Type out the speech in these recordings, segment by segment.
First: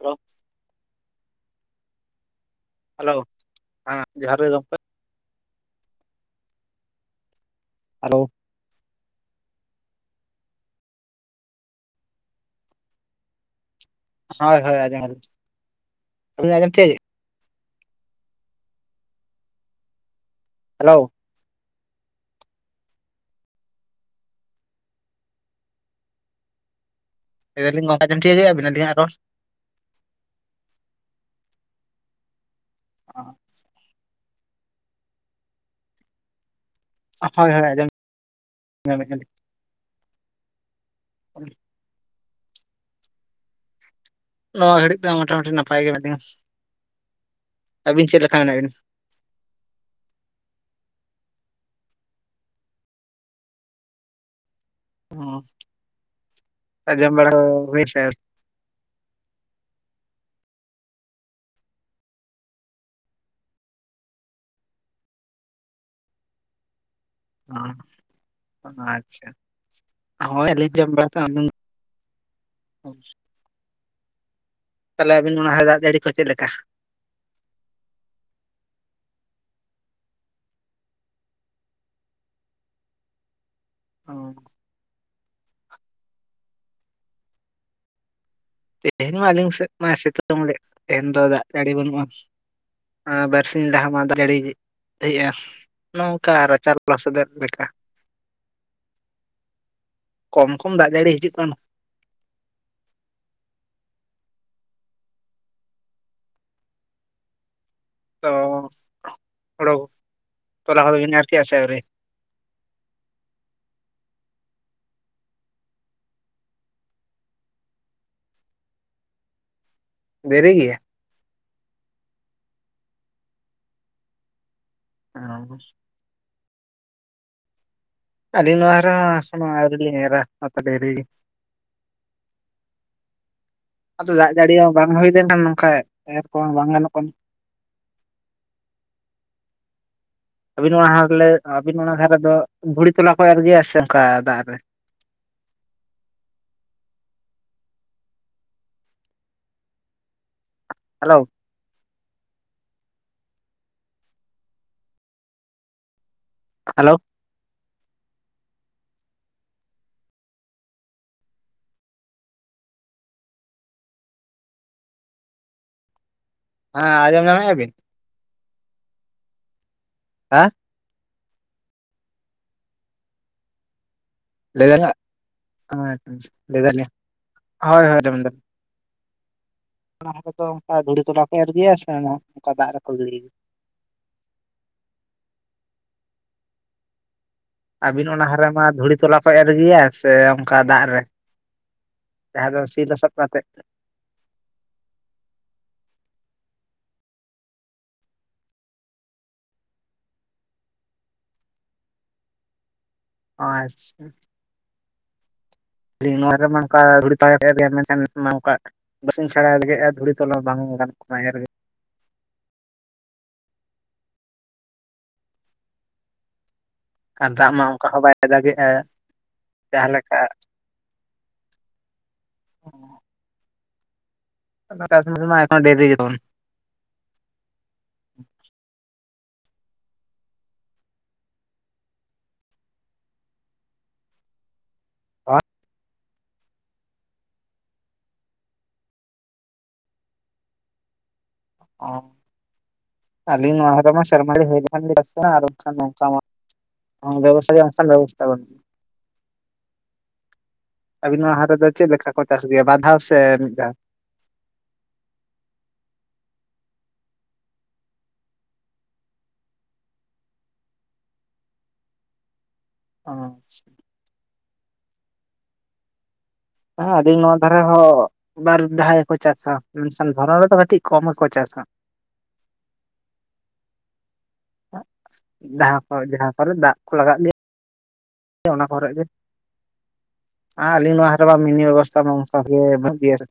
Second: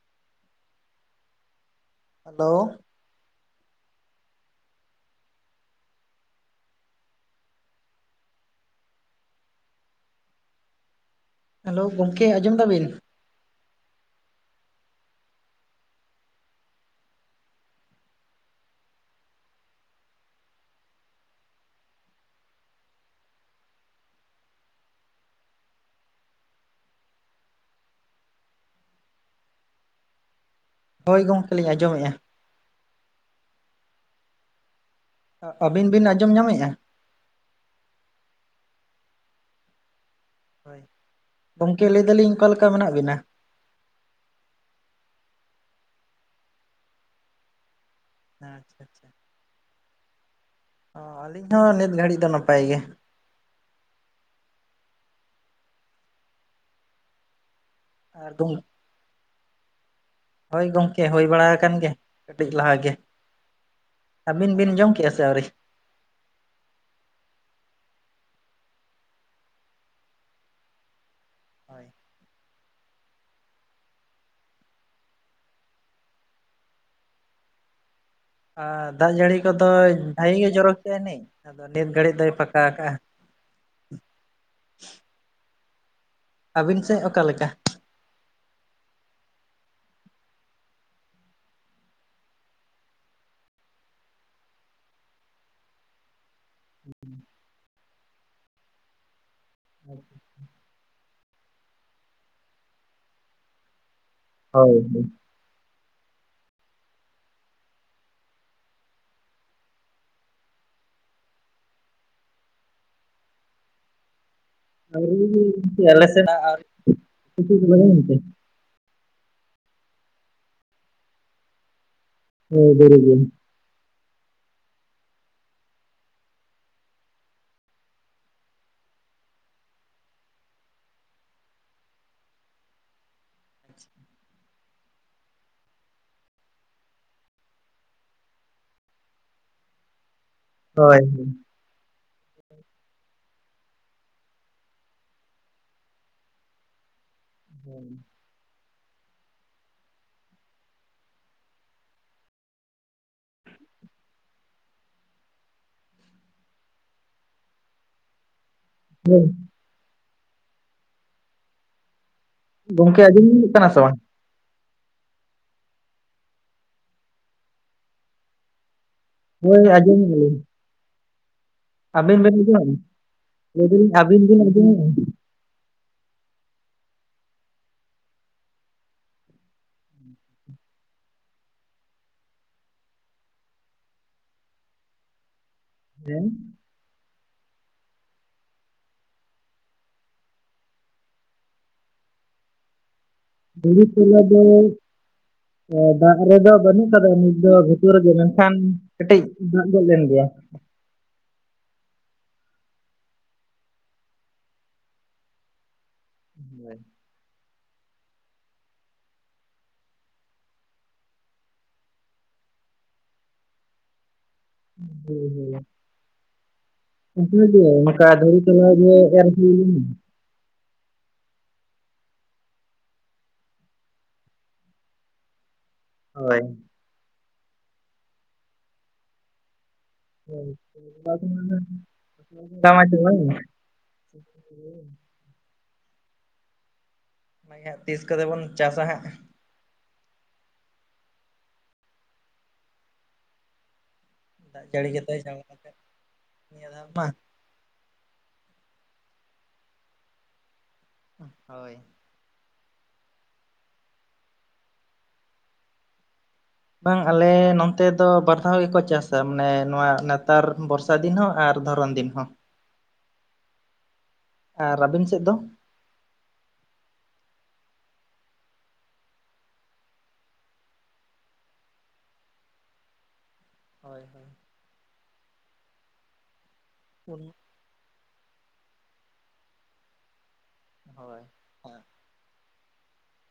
Hello hello. Hello ᱦᱮᱸ ᱡᱚᱦᱟᱨ ᱜᱮ ᱜᱚᱢᱠᱮ᱾ ᱦᱮᱞᱳᱣ᱾ ᱦᱮᱞᱳᱣ‌ ᱜᱚᱢᱠᱮ ᱟᱧᱡᱚᱢ ᱫᱟ ᱵᱤᱱ᱾ ᱦᱚᱭ ᱦᱚᱭ ᱟᱧᱡᱚᱢᱮᱜ-ᱟ [unintelligible] ᱦᱮᱞᱳᱣ᱾ ᱞᱟᱹᱭ ᱫᱟᱞᱤᱧ ᱜᱚᱝᱠᱮ‌ ᱟᱧᱡᱚᱢ‌ ᱴᱷᱤᱠᱟᱹ ᱠᱮᱭᱟ ᱵᱤᱱ ᱟᱹᱞᱤᱧᱟᱜ ᱨᱚᱲ? ᱦᱳᱭ ᱜᱚᱝᱠᱮ ᱞᱤᱧ ᱟᱸᱡᱚᱢᱮᱜ-ᱟ᱾ [unintelligible] ᱚ ᱟᱹᱵᱤᱱ ᱵᱤᱱ ᱟᱸᱡᱚᱢ ᱧᱟᱢᱮᱜ-ᱟ? ᱦᱚᱭ ᱦᱚᱭ ᱟᱧᱡᱚᱢ‌ ᱧᱟᱢᱮᱜ-ᱟ ᱞᱤᱧ ᱾ ᱦᱚᱭ ᱟᱹᱞᱤᱧ ᱜᱚᱝᱠᱮ ᱞᱟᱹᱭ ᱫᱟᱞᱤᱧ ᱚᱠᱟ ᱞᱮᱠᱟ ᱢᱮᱱᱟᱜ ᱵᱤᱱᱟ? ᱱᱚᱣᱟ ᱜᱷᱟᱹᱲᱤᱡ ᱫᱚ ᱢᱚᱴᱟᱼᱢᱩᱴᱤ ᱱᱟᱯᱟᱭ ᱜᱮ ᱢᱮᱱᱟᱜ ᱞᱤᱧᱟ ᱟᱹᱵᱤᱱ ᱪᱮᱜ ᱞᱮᱠ? ᱟᱪᱪᱷᱟ ᱟᱪᱪᱷᱟ᱾ ᱚ ᱟᱞᱤᱧ ᱦᱚᱸ ᱱᱤᱛ ᱜᱷᱟᱹᱲᱤᱡ ᱫᱚ ᱱᱟᱯᱟᱭ ᱜᱮ᱾ ᱚᱻᱸ ᱟᱡᱚᱢ ᱵᱟᱲᱟ‌ ᱠᱚ ᱦᱩᱭᱮᱱ ᱥᱮ ᱟᱹᱣᱨᱤ? ᱟᱨ ᱫᱩᱢᱩᱜᱼᱼ ᱦᱳᱭ ᱜᱚᱝᱠᱮ ᱦᱳᱭ ᱵᱟᱲᱟ ᱟᱠᱟᱱ ᱜᱮ ᱠᱟᱹᱴᱤᱡ ᱞᱟᱦᱟ ᱜᱮ᱾ ᱟᱵᱤᱱ ᱵᱤᱱ ᱡᱚᱢ ᱠᱮᱜ-ᱟ ᱥᱮ ᱟᱹᱣᱨᱤ? ᱚ ᱦᱚᱭ ᱟᱪᱪᱷᱟ ᱦᱚᱭ ᱟᱹᱞᱤᱧ‌ ᱡᱚᱢ ᱵᱟᱲᱟ ᱦᱳᱭ [unintelligible] ᱛᱟᱦᱚᱞᱮ ᱟᱹᱵᱤᱱ ᱚᱱᱟ ᱦᱚᱭ ᱫᱟᱜ ᱡᱟᱹᱲᱤ ᱠᱚ ᱪᱮᱫ ᱞᱮᱠᱟ? ᱟᱨ ᱫᱟᱜ ᱡᱟᱹᱲᱤ ᱠᱚᱫᱚᱭ ᱵᱷᱟᱜᱤ ᱜᱮ ᱡᱚᱨᱚ ᱠᱮᱜ-ᱟᱭ ᱟᱹᱱᱤᱡ ᱟᱫᱚ ᱱᱤᱛ ᱜᱷᱟᱹᱲᱤᱡ ᱫᱚᱭ ᱯᱷᱟᱠᱟ ᱠᱟᱜ-ᱟ᱾ ᱚ ᱟᱵᱤᱱ ᱥᱮᱜ ᱚᱠᱟ ᱞᱮᱠᱟ? ᱛᱮᱦᱮᱧ ᱢᱟ ᱟᱹᱞᱤᱧ ᱥᱮᱫ ᱢᱟᱭ ᱥᱤᱛᱩᱝ ᱞᱮᱫ‌ ᱛᱮᱦᱮᱧ ᱫᱚ ᱫᱟᱜ ᱡᱟᱹᱲᱤ ᱵᱟᱹᱱᱩᱜ-ᱟ᱾ ᱟᱸᱻ ᱵᱟᱨᱥᱤᱧ ᱞᱟᱦᱟ ᱢᱟ ᱫᱟᱜ ᱡᱟᱹᱲᱤ ᱛᱟᱹᱦᱤᱡᱮ ᱱᱚᱝᱠᱟ ᱨᱟᱪᱟ ᱞᱚᱥᱚᱫᱚᱜ ᱞᱮᱠᱟ᱾ ᱠᱚᱢ ᱠᱚᱢ ᱫᱟᱜ ᱡᱟᱲᱤ ᱦᱤᱡᱩᱜ [unintelligible] ᱦᱚᱭ ᱜᱮ᱾ [unintelligible] ᱦᱳᱲᱳ, ᱛᱚᱞᱟ ᱦᱳᱲᱳ ᱵᱤᱱ ᱮᱨ ᱠᱮᱼᱟ ᱥᱮ ᱟᱣᱨᱤ? ᱟᱣᱨᱤ ᱜᱤ ᱟᱞᱮᱥᱮᱱᱟᱜ ᱟᱨ [unintelligible] ᱫᱮᱨᱤ ᱜᱮᱭᱟ ᱦᱮ ᱫᱮᱨᱤ ᱜᱮᱭᱟ [unintelligible] ᱟᱞᱤᱧ ᱱᱚᱣᱟ ᱫᱷᱟᱨᱮ ᱦᱚ ᱮᱠᱷᱮᱱᱚ ᱟᱣᱨᱤᱞᱤᱧ ᱮᱨᱟ [unintelligible] ᱰᱮᱨᱤ ᱜᱮ ᱟᱫᱚ ᱫᱟᱜ ᱡᱟᱹᱲᱤ ᱦᱚᱸ ᱵᱟᱝ ᱦᱩᱭ ᱞᱮᱱᱠᱷᱟᱱ ᱱᱚᱝᱠᱟ ᱮᱨ ᱠᱚᱦᱚᱸ ᱵᱟᱝ ᱜᱟᱱᱚᱜ ᱠᱟᱱᱟ ᱟᱹᱵᱤᱱ ᱚᱱᱟ ᱦᱳᱭ ᱦᱚᱨ ᱞᱮ, ᱟᱵᱤᱱ ᱚᱱᱟ ᱫᱷᱟᱨᱮ ᱫᱚ ᱵᱷᱩᱲᱤ ᱛᱚᱞᱟ ᱠᱚ ᱮᱨ ᱜᱮᱭᱟ ᱥᱮ ᱚᱱᱠᱟ ᱫᱟᱜ ᱨᱮ? [unintelligible] ᱦᱮᱞᱳ ᱦᱟᱞᱳ ᱦᱮᱸ ᱜᱚᱝᱠᱮ ᱟᱸᱡᱚᱢ [unintelligible] ᱠᱟᱱᱟ ᱥᱮ ᱵᱟᱝ? ᱦᱮᱸ ᱟᱸᱡᱚᱢ ᱧᱟᱢᱞᱮᱫᱟ ᱵᱤᱱ? ᱦᱳᱭ ᱟᱡᱚᱢᱮᱫ ᱟᱞᱤᱧ ᱦᱮᱸ ᱟᱵᱤᱱ ᱵᱮᱱ ᱟᱸᱡᱚᱢᱮᱫᱟ, ᱞᱮᱭᱫᱟᱹᱞᱤᱧ ᱟᱹᱵᱤᱱ ᱵᱤᱱ ᱟᱸᱡᱚᱢᱟ? ᱟᱪ ᱞᱟᱹᱭ ᱫᱟᱞᱤ ᱦᱳᱭ ᱦᱳᱭ [unintelligible] ᱚᱱᱟ [unintelligible] ᱨᱮ ᱫᱚ ᱚᱱᱠᱟ ᱫᱷᱩᱲᱤ ᱛᱚᱞᱟ ᱠᱚ ᱮᱨ ᱜᱮᱭᱟ ᱥᱮ ᱚᱱᱠᱟ ᱫᱟᱜ ᱨᱮᱠᱚ ᱜᱤᱲᱤ? ᱦᱮᱸ ᱟᱹᱵᱤᱱ ᱚᱱᱟ ᱦᱟᱨᱮ ᱢᱟ ᱫᱷᱩᱲᱤ ᱛᱚᱞᱟ ᱠᱚ ᱮᱨ ᱜᱮᱭᱟ ᱥᱮ ᱚᱱᱠᱟ ᱫᱟᱜ ᱨᱮ? ᱡᱟᱦᱟᱸ ᱫᱚ ᱥᱤ ᱞᱚᱥᱚᱫ ᱠᱟᱛᱮ? [unintelligible] ᱦᱮ ᱫᱟᱜ ᱨᱮᱫᱚ ᱵᱟᱹᱱᱩᱜ ᱠᱟᱫᱟ ᱱᱤᱛ ᱫᱚ ᱜᱷᱩᱴᱩ ᱨᱮᱜᱮ ᱢᱮᱱᱠᱷᱟᱱ ᱠᱟᱹᱴᱤᱡ ᱫᱟᱜ ᱜᱚᱫ ᱞᱮᱱ ᱜᱮᱭᱟ ᱚ ᱟᱪᱪ [unintelligible] ᱚᱱᱟ ᱫᱷᱟᱨᱮ ᱢᱟ ᱚᱱᱠᱟ ᱫᱷᱩᱲᱤ [unintelligible] ᱢᱮᱱᱠᱷᱟᱱ ᱢᱟ ᱚᱱᱠᱟ [unintelligible] ᱫᱷᱩᱲᱤ ᱛᱚᱞ ᱢᱟ ᱵᱟᱝ ᱜᱟᱱᱚᱜ ᱠᱟᱱᱟ ᱮᱨ ᱜᱮ [unintelligible] ᱟᱨ ᱚᱱᱠᱟ ᱫᱟᱜ ᱜᱮ ᱢᱟ ᱦᱚᱸ ᱱᱚᱝᱠᱟ ᱵᱟᱭ ᱫᱷᱩᱲᱤ ᱛᱚᱞᱟ ᱫᱟᱜᱮᱜᱼᱟ ᱨᱮᱜᱮ ᱮᱨ ᱦᱩᱭ ᱞᱮᱱᱟ ᱡᱟᱦᱟᱸ ᱞᱮᱠᱟ [inaudible] ᱢᱟ [unintelligible] ᱠᱷᱚᱱ ᱰᱮᱨᱤ ᱜᱮᱛᱟᱵᱚᱱ ᱦᱳᱭ [unintelligible] [unintelligible] ᱚᱱᱟ ᱜᱮ ᱦᱟᱸᱜ ᱛᱤᱥ ᱠᱚᱛᱮ ᱵᱚᱱ ᱪᱟᱥᱟ ᱦᱟᱸᱜ ᱚ ᱟᱞᱤᱧ ᱱᱚᱣᱟ ᱨᱮᱢᱟ ᱥᱮᱨᱢᱟ ᱨᱮ ᱦᱳᱭ ᱫᱟᱜ ᱞᱮᱱᱠᱷᱟᱱ ᱡᱟᱹᱲᱤ ᱜᱮ ᱠᱟᱛᱮ ᱪᱟᱵᱟ ᱠᱟᱛᱮ ᱱᱤᱭᱟᱹ ᱫᱷᱟᱣ ᱢᱟ [unintelligible] ᱚ ᱟᱵᱤᱱᱟᱜ ᱦᱟᱴ ᱨᱮᱫᱚ ᱦᱳᱭ ᱪᱮᱫ ᱞᱮᱠᱟ? ᱠᱚ ᱪᱟᱥ ᱜᱮᱭᱟ ᱵᱟᱨᱫᱷᱟᱣ ᱥᱮ ᱢᱤᱫ ᱫᱷᱟᱣ? ᱵᱟᱝ ᱟᱞᱮ ᱱᱚᱱᱛᱮ ᱫᱚ ᱵᱟᱨ ᱫᱷᱟᱣ ᱜᱮᱠᱚ ᱪᱟᱥᱟ ᱢᱟᱱᱮ ᱱᱚᱣᱟ ᱱᱮᱛᱟᱨ ᱵᱚᱨᱥ ᱥᱟ ᱫᱤᱱ ᱦᱚᱸ ᱟᱨ ᱫᱷᱚᱨᱚᱱ ᱫᱤᱱ ᱦᱚᱸ᱾ ᱟᱪᱪᱷᱟ᱾ ᱟᱨ ᱟᱵᱤᱱ ᱥᱮᱫ ᱫᱚ? ᱦᱮᱸ ᱟᱞᱤᱧ ᱱᱚᱣᱟ ᱫᱷᱟᱨᱮ ᱦᱚᱸ᱾ ᱵᱟᱨ ᱫᱷᱟᱣ ᱜᱮᱠᱚ ᱪᱟᱥᱟ ᱢᱮᱱᱠᱷᱟᱱ ᱫᱷᱚᱨᱚᱱ ᱨᱮᱫᱚ ᱠᱟᱹᱴᱤᱡ ᱠᱚᱢ ᱜᱮᱠᱚ ᱪᱟᱥᱟ᱾ ᱦᱳᱭ ᱦᱳᱭ᱾ ᱡᱟᱦᱟᱸ ᱠᱚ ᱡᱟᱦᱟᱸ ᱠᱚᱨᱮ ᱫᱟᱜ ᱠᱚ ᱞᱟᱜᱟᱜ ᱩᱱ ᱜᱮᱭᱟ᱾ ᱚᱱᱟ ᱠᱚᱨᱮᱜ ᱜᱮ ᱟᱨ ᱟᱞᱤᱧ ᱱᱚᱣᱟ ᱦᱳᱭ ᱫᱷᱟᱨᱮ ᱢᱟ ᱢᱤᱱᱤ ᱦᱳᱭ ᱵᱮᱵᱚᱥ [unintelligible] ᱜᱮ [unintelligible]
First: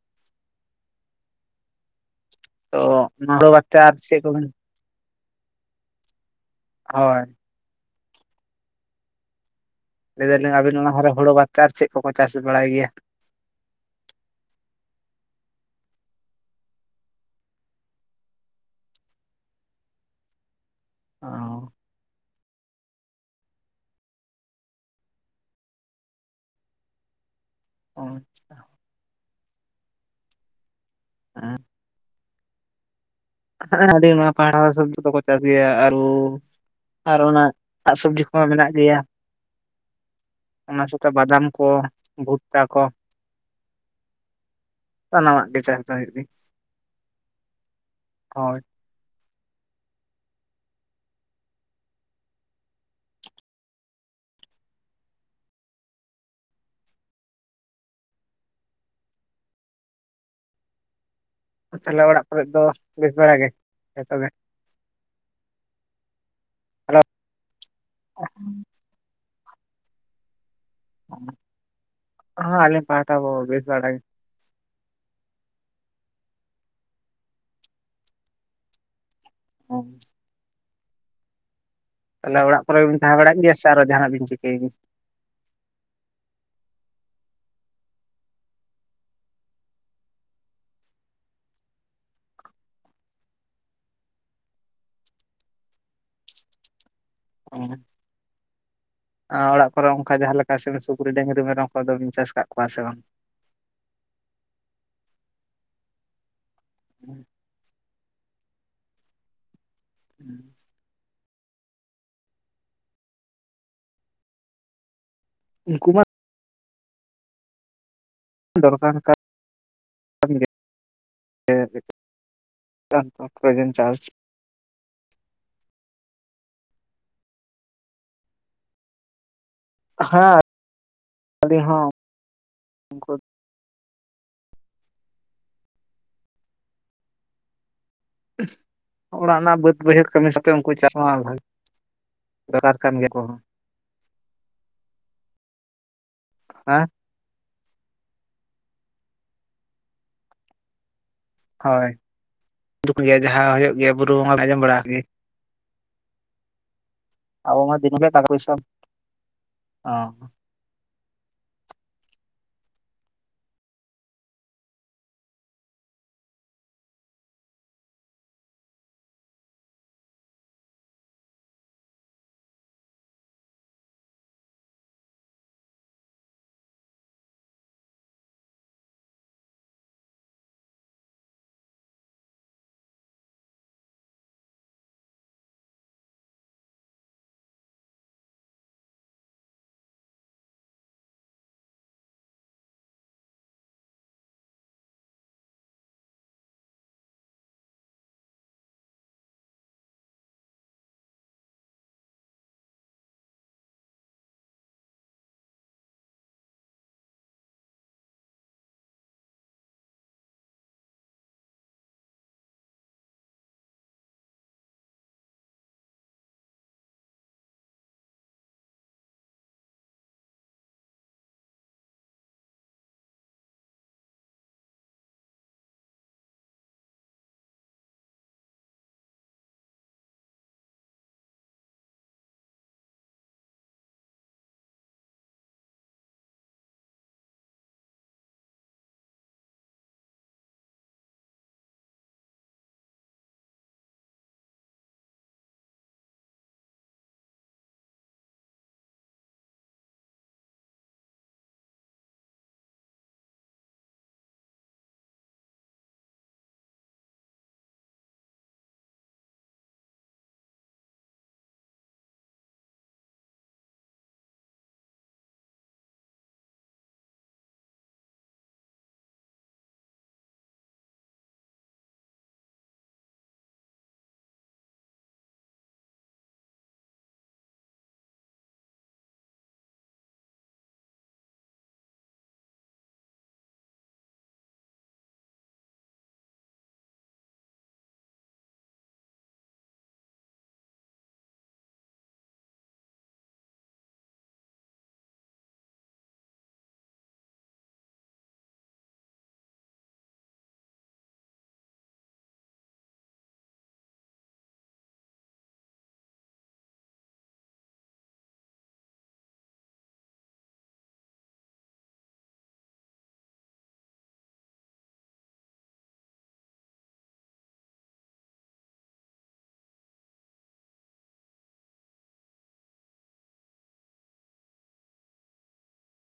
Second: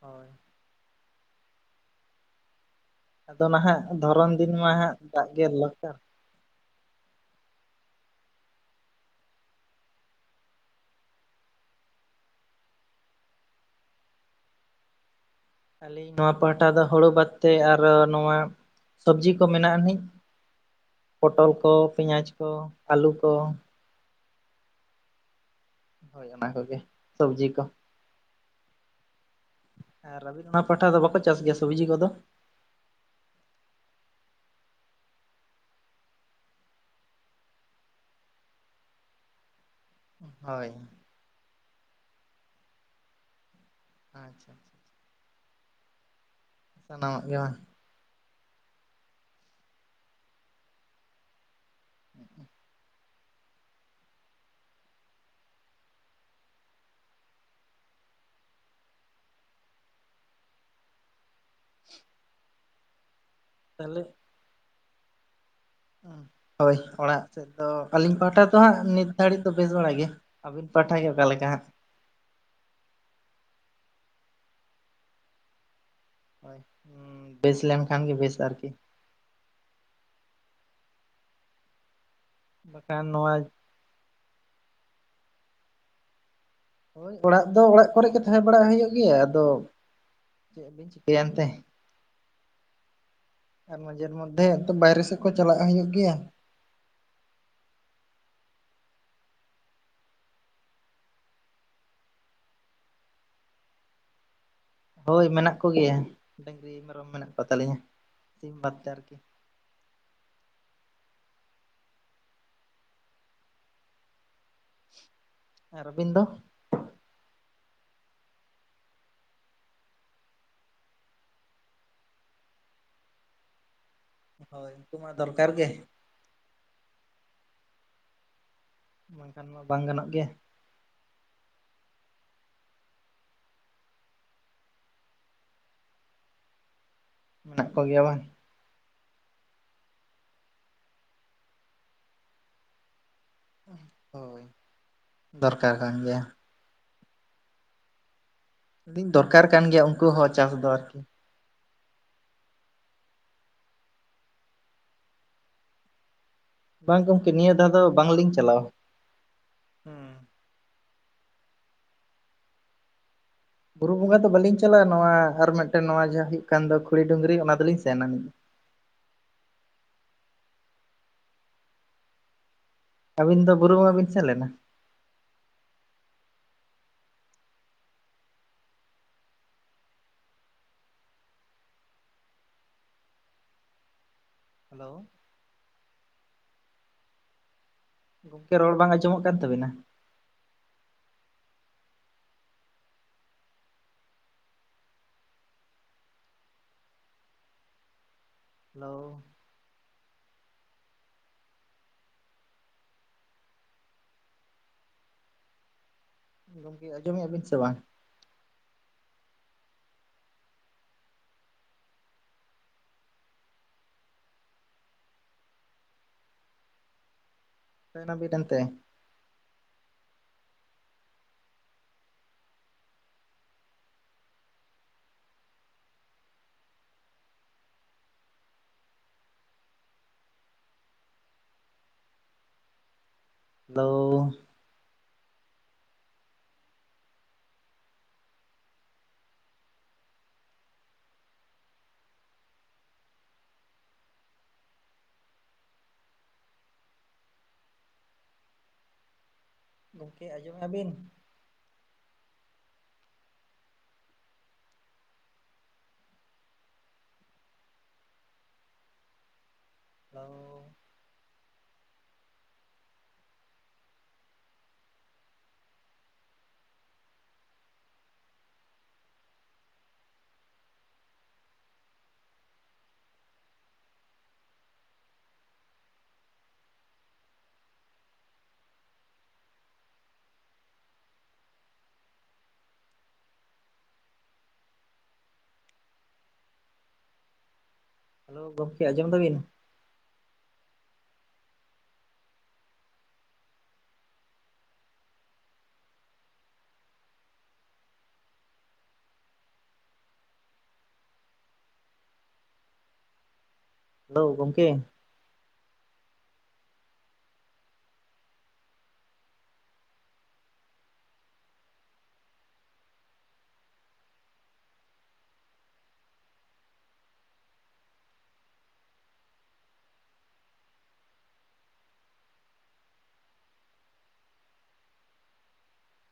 ᱦᱳᱭ᱾ ᱚᱻ᱾ ᱟᱫᱚ ᱱᱟᱦᱟᱜ ᱫᱷᱚᱨᱚᱱ ᱫᱤᱱ ᱢᱟ ᱦᱟᱸᱜ ᱫᱟᱜ ᱜᱮ ᱫᱚᱨᱠᱟᱨ᱾ ᱦᱚᱭ᱾ ᱞᱟᱹᱭ ᱫᱟᱞᱤᱧ ᱟᱹᱵᱤᱱ ᱚᱱᱟ ᱫᱷᱟᱨᱮ ᱦᱳᱲᱳ ᱵᱟᱛ ᱛᱮ ᱟᱨ ᱪᱮᱫ ᱠᱚᱠᱚ ᱪᱟᱥ ᱵᱟᱲᱟᱭ ᱜᱮᱭᱟ? ᱟᱹᱞᱤᱧ ᱱᱚᱣᱟ ᱯᱟᱦᱴᱟ ᱫᱚ ᱦᱳᱲᱳ ᱵᱟᱫ ᱛᱮ ᱟᱨᱚ ᱱᱚᱣᱟ ᱥᱚᱵᱽᱡᱤ ᱠᱚ ᱢᱮᱱᱟᱜ ᱟᱹᱱᱤᱡ, ᱯᱚᱴᱚᱞ ᱠᱚ, ᱯᱮᱧᱟᱪ ᱠᱚ ᱟᱞᱩ ᱠᱚ᱾ ᱦᱳᱭ ᱚᱱᱟ ᱠᱚᱜᱮ ᱥᱚᱵᱽᱡᱤ ᱠᱚ᱾ ᱚ ᱟᱪᱪᱷᱟ᱾ ᱦᱮᱸ ᱟᱨ ᱟᱵᱤᱱ ᱚᱱᱟ ᱯᱟᱦᱴᱟ ᱫᱚ ᱵᱟᱠᱚ ᱪᱟᱥ ᱜᱮᱭᱟ ᱥᱚᱵᱽᱡᱤ ᱠᱚᱫᱚ? ᱟᱞᱤᱧ ᱱᱚᱣᱟ ᱯᱟᱦᱴᱟ ᱫᱚ ᱥᱚᱵᱽᱡᱤ ᱠᱚᱠᱚ ᱪᱟᱥ ᱜᱮᱭᱟ ᱟᱨᱩ ᱟᱨ ᱚᱱᱟ [unintelligible] ᱥᱚᱵᱽᱡᱤ ᱠᱚᱦᱚᱸ ᱢᱮᱱᱟᱜ ᱜᱮᱭᱟ᱾ ᱦᱳᱭ ᱚᱱᱟ ᱥᱟᱛᱮ ᱵᱟᱫᱟᱢ ᱠᱚ ᱵᱷᱩᱴᱴᱟ ᱠᱚ᱾ ᱟᱪᱪᱷᱟ ᱪᱷᱟ᱾ ᱥᱟᱱᱟᱢᱟᱜ ᱜᱮ ᱪᱟᱥ ᱫᱚ ᱦᱩᱭᱩᱜ ᱜᱮᱭᱟ᱾ ᱥᱟᱱᱟᱢᱟᱜ ᱜᱮ ᱵᱟᱝ? ᱦᱳᱭ᱾ [inaudible] ᱛᱟᱦᱚᱞᱮ ᱚᱲᱟᱜ ᱠᱚᱨᱮᱱ ᱫᱚ ᱵᱮᱥ ᱵᱟᱲᱟ ᱜᱮ ᱛᱟᱦᱚᱞᱮ ᱡᱷᱛᱚ ᱜᱮ? ᱦᱳᱭ, ᱚᱲᱟᱜ ᱥᱮᱫ ᱫᱚ ᱟᱹᱞᱤᱧ ᱯᱟᱦᱴᱟ ᱫᱚ ᱦᱟᱸᱜ ᱱᱤᱛ ᱫᱷᱟᱹᱲᱤᱡ ᱫᱚ ᱵᱮᱥ ᱵᱟᱲᱟ ᱜᱮ᱾ ᱟᱹᱵᱤᱱ ᱯᱟᱦᱴᱷᱟᱜᱮ ᱚᱠᱟᱞᱮᱠᱟ ᱦᱟᱸᱜ? ᱦᱚᱸ, ᱟᱞᱤᱧ ᱯᱟᱦᱟᱴᱟ ᱦᱚᱸ ᱵᱮᱥ ᱵᱟᱲᱟ ᱜᱮ᱾ ᱦᱳᱭ, ᱵᱮᱥ ᱞᱮᱱᱠᱷᱟᱱ ᱜᱮ ᱵᱮᱥ ᱟᱨᱠᱤ᱾ [unintelligible] ᱛᱟᱦᱚᱞᱮ ᱚᱲᱟᱜ ᱠᱚᱨᱮ ᱜᱮᱵᱤᱱ ᱵᱟᱠᱷᱟᱱ ᱛᱟᱦᱮᱸ ᱵᱟᱲᱟ ᱱᱚᱣᱟ ᱜᱮᱭᱟ ᱥᱮ ᱟᱨᱚ ᱡᱟᱦᱟᱱᱟᱜ ᱵᱤᱱ ᱪᱤᱠᱟᱹᱭ ᱜᱮᱭᱟ? ᱦᱳᱭ, ᱚᱲᱟᱜ ᱫᱚ ᱚᱲᱟᱜ ᱠᱚᱨᱮ ᱜᱮ ᱛᱟᱦᱮᱸ ᱵᱟᱲᱟ ᱦᱳᱭᱳᱜ ᱜᱮᱭᱟ ᱟᱫᱚ ᱪᱮᱜ ᱵᱤᱱ ᱪᱤᱠᱟᱹᱭᱟ ᱮᱱᱛᱮ᱾ ᱟᱨ ᱢᱟᱡᱷᱮᱨ ᱢᱚᱫᱽᱫᱷᱮ ᱮᱠᱴᱟ ᱵᱟᱭᱨᱮ ᱥᱮᱜ ᱠᱚ ᱪᱟᱞᱟᱜ ᱦᱩᱭᱩᱜ ᱜᱮᱭᱟ᱾ ᱚᱸᱻ᱾ ᱚᱲᱟᱜ ᱠᱚᱨᱮ, ᱚᱱᱠᱟ ᱡᱟᱦᱟᱸ ᱞᱮᱠᱟ ᱥᱤᱢ ᱥᱩᱠᱨᱤ ᱰᱟᱺᱝᱨᱤ ᱢᱮᱨᱚᱢ ᱠᱚ ᱫᱚᱵᱤᱱ ᱪᱟᱥ ᱠᱟᱜ ᱠᱚᱣᱟ ᱥᱮ ᱵᱟᱝ? ᱦᱳᱭ, ᱢᱮᱱᱟᱜ ᱠᱚᱜᱮᱭᱟ ᱰᱟᱝᱨᱤ ᱢᱮᱨᱚᱢ ᱢᱮᱱᱟᱜ ᱠᱚ ᱛᱟᱞᱤᱧᱟ ᱥᱤᱢ ᱵᱟᱫ ᱛᱮ ᱟᱨᱠᱤ᱾ [inaudible] ᱦᱮᱸ ᱟᱨ ᱩᱱᱠᱩ ᱢᱟ ᱟᱹᱵᱤᱱ ᱫᱚ? ᱫᱚᱨᱠᱟᱨ ᱠᱟᱱ [inaudible] ᱠᱟᱱ ᱜᱮᱭᱟ [inaudible] [unintelligible] ᱪᱟᱥ ᱦᱳᱭ ᱩᱱᱠᱩ ᱢᱟ ᱫᱚᱨᱠᱟᱨ ᱜᱮ ᱾ ᱵᱟᱝᱠᱷᱟᱱ ᱢᱟ ᱵᱟᱝ ᱜᱟᱱᱚᱜ ᱜᱮᱭᱟ᱾ ᱦᱮᱸ [unintelligible] ᱦᱚᱸ ᱩᱱᱠᱩ ᱢᱮᱱᱟᱜ ᱠᱚ ᱜᱮᱭᱟ ᱵᱟᱝ? ᱚᱲᱟᱜ ᱨᱮᱱᱟᱜ ᱵᱟᱹᱫ ᱵᱟᱹᱭᱦᱟᱹᱲ ᱠᱟᱹᱢᱤ ᱥᱟᱶᱛᱮ ᱩᱱᱠᱩ ᱪᱟᱥ ᱢᱟ ᱵᱷᱟ ᱫᱚᱨᱠᱟᱨ ᱠᱟᱱ ᱜᱮᱭᱟ ᱠᱚᱦᱚᱸ᱾ ᱦᱳᱭ, ᱫᱚᱨᱠᱟᱨ ᱠᱟᱱ ᱜᱮᱭᱟ᱾ ᱟᱸ ᱟᱞᱤᱧ ᱫᱚᱨᱠᱟᱨ ᱠᱟᱱ ᱜᱮᱭᱟ ᱩᱱᱠᱩ ᱦᱚᱸ ᱪᱟᱥ ᱫᱚ ᱟᱨᱠᱤ᱾ ᱦᱚᱭ, [unintelligible] ᱡᱟᱸᱦᱟ ᱦᱩᱭᱩᱜ ᱜᱮᱭᱟ ᱵᱩᱨᱩ ᱵᱚᱸᱜᱟ ᱟᱸᱡᱚᱢ ᱵᱟᱲᱟᱣ ᱠᱟᱜ ᱜᱮᱭᱟ? ᱵᱟᱝ ᱜᱚᱢᱠᱮ ᱱᱤᱭᱟᱹ ᱟᱵᱚ ᱫᱷᱟᱣ ᱢᱟ ᱫᱚ ᱫᱤᱱ ᱜᱮ ᱴᱟᱠᱟ ᱵᱟᱝᱞᱤᱧ ᱯᱩᱭᱥᱟᱹ ᱪᱟᱞᱟᱣᱟ ᱚᱸ ᱦᱩᱸ ᱵᱩᱨᱩ ᱵᱚᱸᱜᱟ ᱫᱚ ᱵᱟᱹᱞᱤᱧ ᱪᱟᱞᱟᱣᱟ, ᱱᱚᱣᱟ ᱟᱨ ᱢᱤᱫᱴᱮᱱ ᱱᱚᱣᱟ ᱡᱟᱦᱟᱸ ᱦᱩᱭᱩᱜ ᱠᱟᱱ ᱫᱚ ᱠᱷᱩᱲᱤ ᱰᱩᱝᱨᱤ ᱚᱱᱟ ᱫᱚᱞᱤᱧ ᱥᱮᱱ ᱟᱱᱤᱡᱼᱟ᱾ ᱟᱹᱵᱤᱱ ᱫᱚ ᱵᱩᱨᱩ ᱵᱚᱸᱜᱟ ᱵᱤᱱ ᱥᱮᱱ ᱞᱮᱱᱟ? ᱦᱮᱞᱳᱣ ᱾ ᱜᱚᱝᱠᱮ, ᱨᱚᱲ ᱵᱟᱝ ᱟᱸᱡᱚᱢᱚᱜ ᱠᱟᱱ ᱛᱟᱵᱤᱱᱟ᱾ ᱦᱮᱞᱳᱣ ᱾ ᱜᱚᱝᱠᱮ ᱟᱸᱡᱚᱢᱮᱜᱼᱟ ᱵᱤᱱ ᱥᱮ ᱵᱟᱝ? ᱚᱱᱮ ᱚᱱᱟ ᱵᱤᱫᱟᱱ ᱛᱮ᱾ ᱦᱮᱞᱳᱣ ᱾ ᱜᱚᱝᱠᱮ ᱟᱸᱡᱚᱢᱮᱜᱼᱟ ᱵᱤᱱ? ᱦᱮᱞᱳᱣ᱾ ᱦᱮᱞᱳ ᱜᱚᱝᱠᱮ ᱟᱡᱚᱢ ᱫᱟᱵᱤᱱ? ᱦᱮᱞᱳᱣ ᱜᱚᱝᱠᱮ᱾